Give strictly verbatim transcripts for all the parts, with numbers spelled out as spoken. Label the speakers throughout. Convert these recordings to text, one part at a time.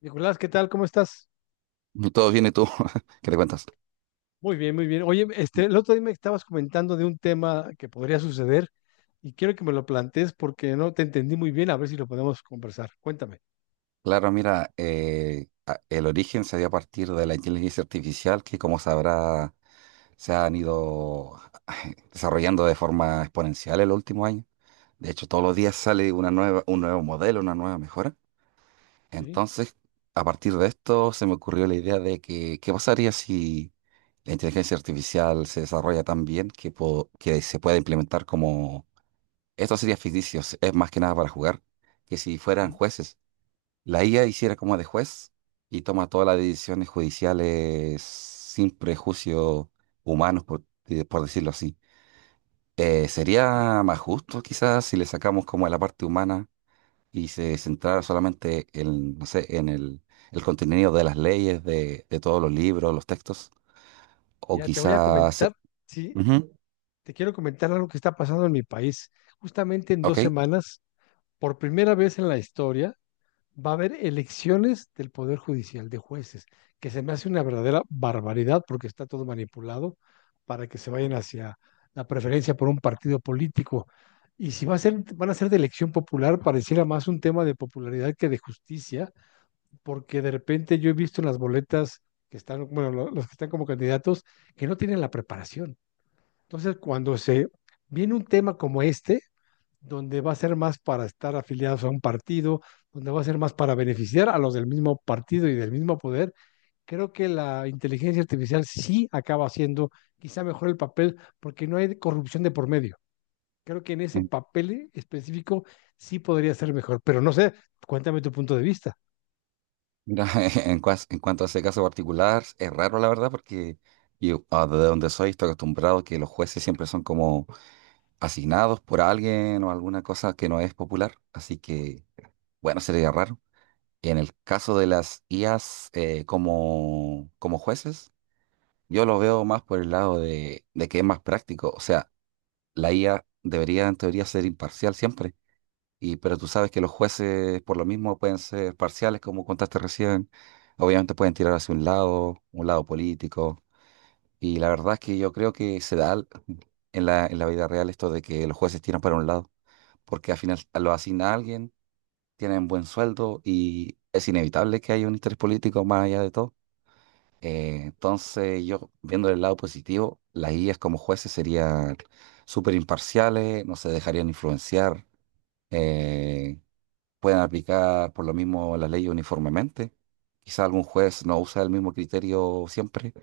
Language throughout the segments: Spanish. Speaker 1: Nicolás, ¿qué tal? ¿Cómo estás?
Speaker 2: No, todo bien, ¿y tú? ¿Qué le cuentas?
Speaker 1: Muy bien, muy bien. Oye,
Speaker 2: Mm.
Speaker 1: este, el otro día me estabas comentando de un tema que podría suceder y quiero que me lo plantees porque no te entendí muy bien, a ver si lo podemos conversar. Cuéntame,
Speaker 2: Claro, mira, eh, a- el origen se dio a partir de la inteligencia artificial que, como sabrá, se han ido desarrollando de forma exponencial en los últimos años. De hecho, todos los días sale una nueva, un nuevo modelo, una nueva mejora.
Speaker 1: ¿sí?
Speaker 2: Entonces, a partir de esto, se me ocurrió la idea de que, ¿qué pasaría si la inteligencia artificial se desarrolla tan bien que, po- que se pueda implementar como... esto sería ficticio, es más que nada para jugar, que si fueran
Speaker 1: Ujú.
Speaker 2: jueces? La I A hiciera como de juez y toma todas las decisiones judiciales sin prejuicios humanos, por, eh, por decirlo así. Eh, sería más justo quizás si le sacamos como la parte humana y se centrara solamente en, no sé, en el, el contenido de las leyes, de, de todos los libros, los textos, o
Speaker 1: Mira, te voy a
Speaker 2: quizás...
Speaker 1: comentar,
Speaker 2: se-
Speaker 1: sí,
Speaker 2: Ujú.
Speaker 1: te quiero comentar algo que está pasando en mi país. Justamente en
Speaker 2: Ok.
Speaker 1: dos semanas, por primera vez en la historia, va a haber elecciones del Poder Judicial de jueces, que se me hace una verdadera barbaridad porque está todo manipulado para que se vayan hacia la preferencia por un partido político. Y si va a ser, van a ser de elección popular, pareciera más un tema de popularidad que de justicia, porque de repente yo he visto en las boletas que están, bueno, lo- los que están como candidatos, que no tienen la preparación. Entonces, cuando se viene un tema como este, donde va a ser más para estar afiliados a un partido, donde va a ser más para beneficiar a los del mismo partido y del mismo poder, creo que la inteligencia artificial sí acaba haciendo quizá mejor el papel porque no hay corrupción de por medio. Creo que en ese
Speaker 2: En-
Speaker 1: papel específico sí podría ser mejor, pero no sé, cuéntame tu punto de vista.
Speaker 2: Mira, en, cuas- en cuanto a ese caso particular, es raro la verdad porque yo, ah, de donde soy estoy acostumbrado que los jueces siempre son como asignados por alguien o alguna cosa que no es popular, así que, bueno, sería raro. En el caso de las I As eh, como, como jueces, yo lo veo más por el lado de, de que es más práctico, o sea, la I A debería en teoría ser imparcial siempre, y, pero tú sabes que los jueces por lo mismo pueden ser parciales, como contaste recién. Obviamente pueden tirar hacia un lado, un lado político, y la verdad es que yo creo que se da al- en la, en la vida real esto de que los jueces tiran para un lado porque al final lo asigna a alguien, tienen buen sueldo y es inevitable que haya un interés político más allá de todo. Eh, entonces, yo viendo el lado positivo, las guías como jueces serían súper imparciales, no se dejarían influenciar, eh, pueden aplicar por lo mismo la ley uniformemente. Quizá algún juez no usa el mismo criterio siempre,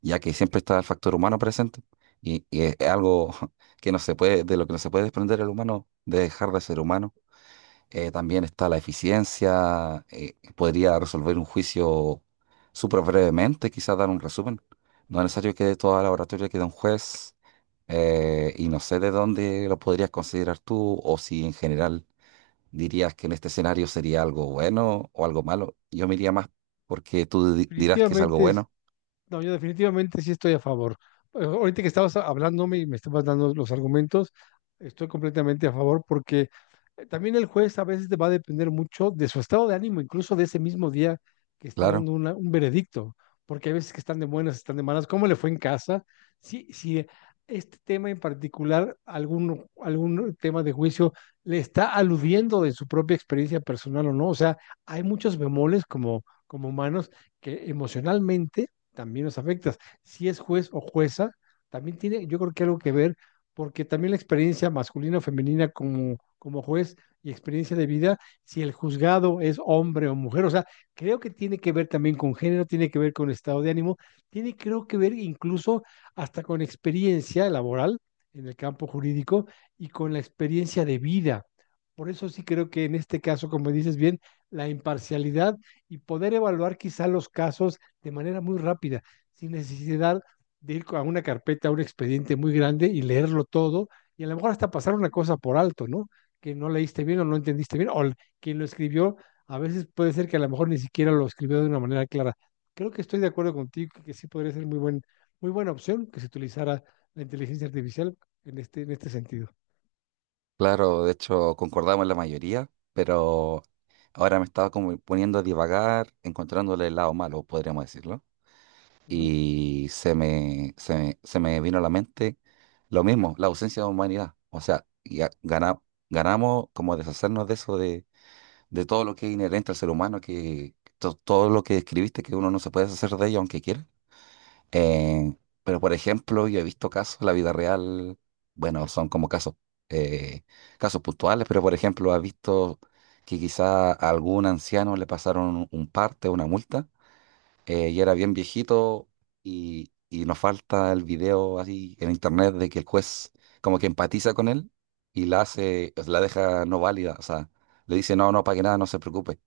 Speaker 2: ya que siempre está el factor humano presente. Y, y es es algo que no se puede, de lo que no se puede desprender el humano, de dejar de ser humano. Eh, también está la eficiencia. Eh, podría resolver un juicio súper brevemente, quizás dar un resumen. No es necesario que dé toda la oratoria que da un juez. Eh, y no sé de dónde lo podrías considerar tú o si en general dirías que en este escenario sería algo bueno o algo malo. Yo me iría más porque tú di- dirás que es algo
Speaker 1: Definitivamente
Speaker 2: bueno.
Speaker 1: no, yo definitivamente sí estoy a favor. Eh, Ahorita que estabas hablándome y me estabas dando los argumentos, estoy completamente a favor porque eh, también el juez a veces te va a depender mucho de su estado de ánimo, incluso de ese mismo día que está
Speaker 2: Claro,
Speaker 1: dando una- un veredicto, porque hay veces que están de buenas, están de malas, ¿cómo le fue en casa? Si, si este tema en particular, algún, algún tema de juicio, le está aludiendo de su propia experiencia personal o no. O sea, hay muchos bemoles como, como humanos que emocionalmente también nos afecta. Si es juez o jueza, también tiene, yo creo que algo que ver, porque también la experiencia masculina o femenina como, como juez y experiencia de vida, si el juzgado es hombre o mujer, o sea, creo que tiene que ver también con género, tiene que ver con estado de ánimo, tiene creo que ver incluso hasta con experiencia laboral en el campo jurídico y con la experiencia de vida. Por eso sí creo que en este caso, como dices bien, la imparcialidad y poder evaluar quizá los casos de manera muy rápida, sin necesidad de ir a una carpeta, a un expediente muy grande y leerlo todo, y a lo mejor hasta pasar una cosa por alto, ¿no? Que no leíste bien o no entendiste bien, o quien lo escribió, a veces puede ser que a lo mejor ni siquiera lo escribió de una manera clara. Creo que estoy de acuerdo contigo que sí podría ser muy, buen, muy buena opción que se utilizara la inteligencia artificial en este, en este sentido.
Speaker 2: claro. De hecho, concordamos en la mayoría, pero ahora me estaba como poniendo a divagar, encontrándole el lado malo, podríamos decirlo.
Speaker 1: Ujú.
Speaker 2: Y se me, se me, se me vino a la mente lo mismo, la ausencia de humanidad. O sea, ya gana- ganamos como deshacernos de eso, de, de todo lo que es inherente al ser humano, que to- todo lo que describiste, que uno no se puede deshacer de ello aunque quiera. Eh, pero, por ejemplo, yo he visto casos, en la vida real, bueno, son como casos, eh, casos puntuales, pero, por ejemplo, has visto que quizá a algún anciano le pasaron un parte, una multa, eh, ya era bien viejito, y, y nos falta el video así en internet de que el juez como que empatiza con él y la hace, la deja no válida. O sea, le dice no, no pague nada, no se preocupe.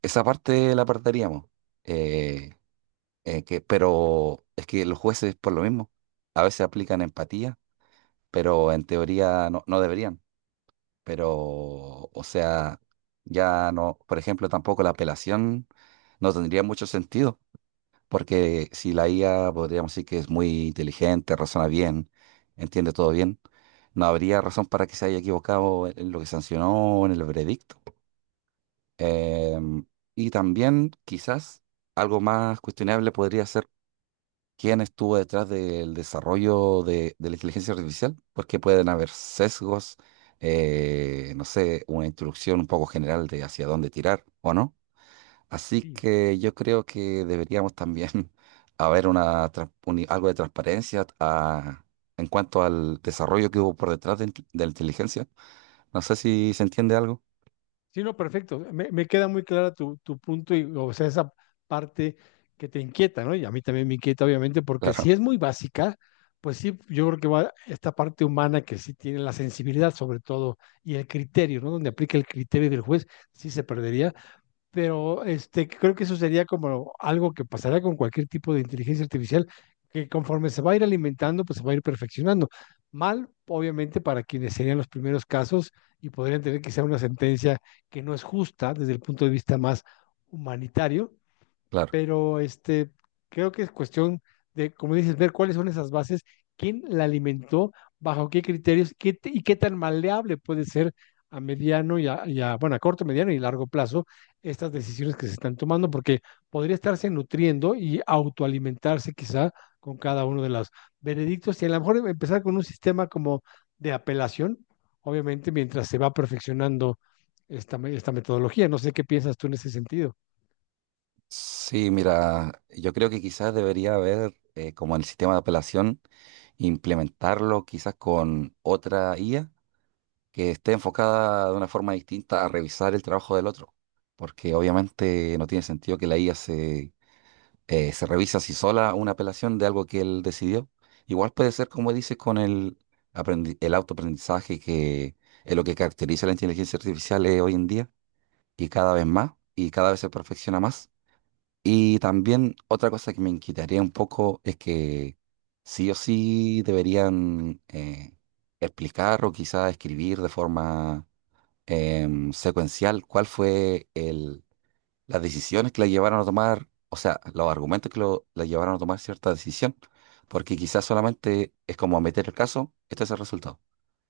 Speaker 2: Esa parte la perderíamos. eh, eh, que, pero es que los jueces por lo mismo, a veces aplican empatía, pero en teoría no, no deberían, pero o sea, ya no, por ejemplo, tampoco la apelación no tendría mucho sentido porque si la I A podríamos decir que es muy inteligente, razona bien, entiende todo bien, no habría razón para que se haya equivocado en lo que sancionó, o en el veredicto. Em, y también quizás algo más cuestionable podría ser quién estuvo detrás del desarrollo de, de la inteligencia artificial, porque pueden haber sesgos, eh, no sé, una instrucción un poco general de hacia dónde tirar, ¿o no? Así
Speaker 1: Sí,
Speaker 2: que yo creo que deberíamos también haber una, trans- uni- algo de transparencia a- en cuanto al desarrollo que hubo por detrás de, inte- de la inteligencia. No sé si se entiende algo.
Speaker 1: sí, no, perfecto. Me, me queda muy clara tu, tu punto y, o sea, esa parte que te inquieta, ¿no? Y a mí también me inquieta, obviamente, porque si
Speaker 2: Claro,
Speaker 1: es muy básica, pues sí, yo creo que va esta parte humana que sí tiene la sensibilidad, sobre todo, y el criterio, ¿no? Donde aplica el criterio del juez, sí se perdería, pero este, creo que eso sería como algo que pasará con cualquier tipo de inteligencia artificial, que conforme se va a ir alimentando, pues se va a ir perfeccionando. Mal, obviamente, para quienes serían los primeros casos y podrían tener quizá una sentencia que no es justa desde el punto de vista más humanitario,
Speaker 2: claro.
Speaker 1: pero este, creo que es cuestión de, como dices, ver cuáles son esas bases, quién la alimentó, bajo qué criterios qué t- y qué tan maleable puede ser a mediano y a, y a, bueno, a corto, mediano y largo plazo estas decisiones que se están tomando, porque podría estarse nutriendo y autoalimentarse quizá con cada uno de los veredictos y a lo mejor empezar con un sistema como de apelación, obviamente mientras se va perfeccionando esta, me- esta metodología. No sé qué piensas tú en ese sentido.
Speaker 2: Sí, mira, yo creo que quizás debería haber, eh, como en el sistema de apelación, implementarlo quizás con otra I A que esté enfocada de una forma distinta a revisar el trabajo del otro. Porque obviamente no tiene sentido que la I A eh, se revisa si sola una apelación de algo que él decidió. Igual puede ser, como dices, con el, aprendi- el autoaprendizaje, que es lo que caracteriza la inteligencia artificial eh, hoy en día, y cada vez más, y cada vez se perfecciona más. Y también otra cosa que me inquietaría un poco es que sí o sí deberían eh, explicar o quizá escribir de forma em, secuencial cuál fue las decisiones que la llevaron a tomar, o sea, los argumentos que lo, la llevaron a tomar cierta decisión, porque quizás solamente es como meter el caso, este es el resultado.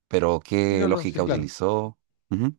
Speaker 2: Pero
Speaker 1: Y
Speaker 2: qué
Speaker 1: no, no, sí,
Speaker 2: lógica
Speaker 1: claro.
Speaker 2: utilizó. Ujú.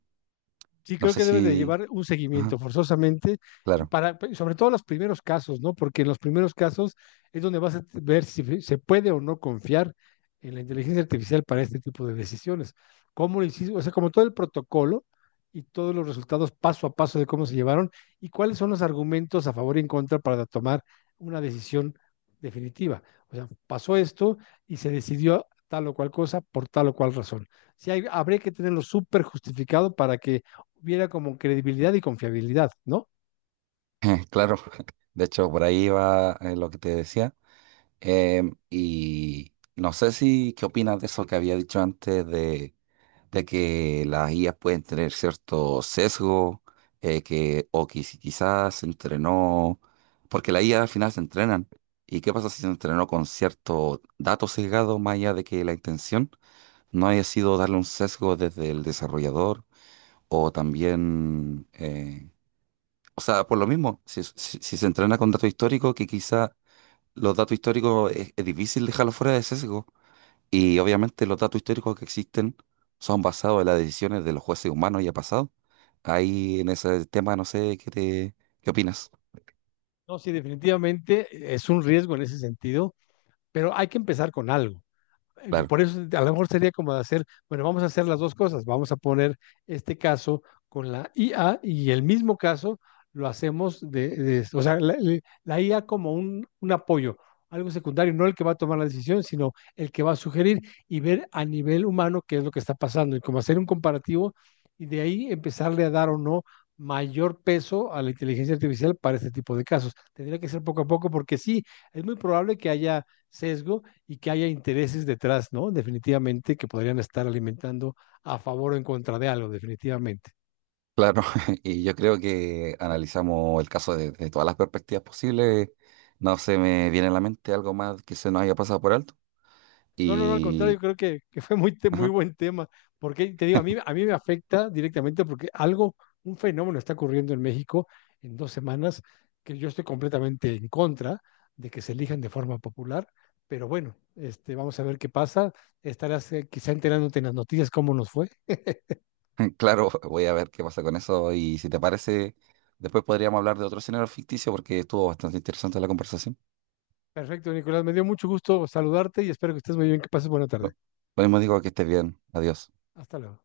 Speaker 1: Sí,
Speaker 2: No
Speaker 1: creo
Speaker 2: sé
Speaker 1: que debe de
Speaker 2: si...
Speaker 1: llevar un
Speaker 2: Ajá,
Speaker 1: seguimiento forzosamente, y
Speaker 2: claro,
Speaker 1: para, pe- sobre todo los primeros casos, ¿no? Porque en los primeros casos es donde vas a ver si fe- se puede o no confiar en la inteligencia artificial para este tipo de decisiones. ¿Cómo lo hiciste? O sea, como todo el protocolo y todos los resultados paso a paso de cómo se llevaron y cuáles son los argumentos a favor y en contra para tomar una decisión definitiva. O sea, pasó esto y se decidió tal o cual cosa por tal o cual razón. Sí, hay- habría que tenerlo súper justificado para que hubiera como credibilidad y confiabilidad, ¿no?
Speaker 2: claro. De hecho, por ahí va eh, lo que te decía. Em, y no sé si, ¿qué opinas de eso que había dicho antes de, de que las I As pueden tener cierto sesgo, eh, que, o que si quizás se entrenó, porque la I A al final se entrenan? ¿Y qué pasa si se entrenó con cierto dato sesgado, más allá de que la intención no haya sido darle un sesgo desde el desarrollador o también, eh, o sea, por lo mismo, si, si si se entrena con datos históricos que quizá los datos históricos es, es difícil dejarlos fuera de sesgo? Y obviamente los datos históricos que existen son basados en las decisiones de los jueces humanos ya pasados. Ahí en ese tema no sé qué te, qué opinas.
Speaker 1: No, sí, definitivamente eh, es un riesgo en ese sentido, pero hay que empezar con algo. Yo
Speaker 2: Claro,
Speaker 1: por eso a lo mejor sería como de hacer, bueno, vamos a hacer las dos cosas, vamos a poner este caso con la I A y el mismo caso lo hacemos de, de- o sea, la, la- la I A como un, un apoyo, algo secundario, no el que va a tomar la decisión, sino el que va a sugerir y ver a nivel humano qué es lo que está pasando y como hacer un comparativo y de ahí empezarle a dar o no mayor peso a la inteligencia artificial para este tipo de casos. Tendría que ser poco a poco porque sí, es muy probable que haya sesgo y que haya intereses detrás, ¿no? Definitivamente que podrían estar alimentando a favor o en contra de algo, definitivamente.
Speaker 2: claro. Y yo creo que analizamos el caso de, de todas las perspectivas posibles. No se me viene a la mente algo más que se nos haya pasado por alto.
Speaker 1: No, no, no, al contrario,
Speaker 2: Y,
Speaker 1: creo que, que fue muy, te- muy
Speaker 2: ajá,
Speaker 1: buen tema, porque te digo, a mí, a mí me afecta directamente porque algo, un fenómeno está ocurriendo en México en dos semanas que yo estoy completamente en contra de que se elijan de forma popular, pero bueno, este, vamos a ver qué pasa. Estarás eh, quizá enterándote en las noticias cómo nos fue.
Speaker 2: claro, voy a ver qué pasa con eso. Y si te parece, después podríamos hablar de otro escenario ficticio porque estuvo bastante interesante la conversación.
Speaker 1: Perfecto, Nicolás, me dio mucho gusto saludarte y espero que estés muy bien, que pases buena tarde.
Speaker 2: Lo lo mismo digo, que estés bien. Adiós.
Speaker 1: Hasta luego.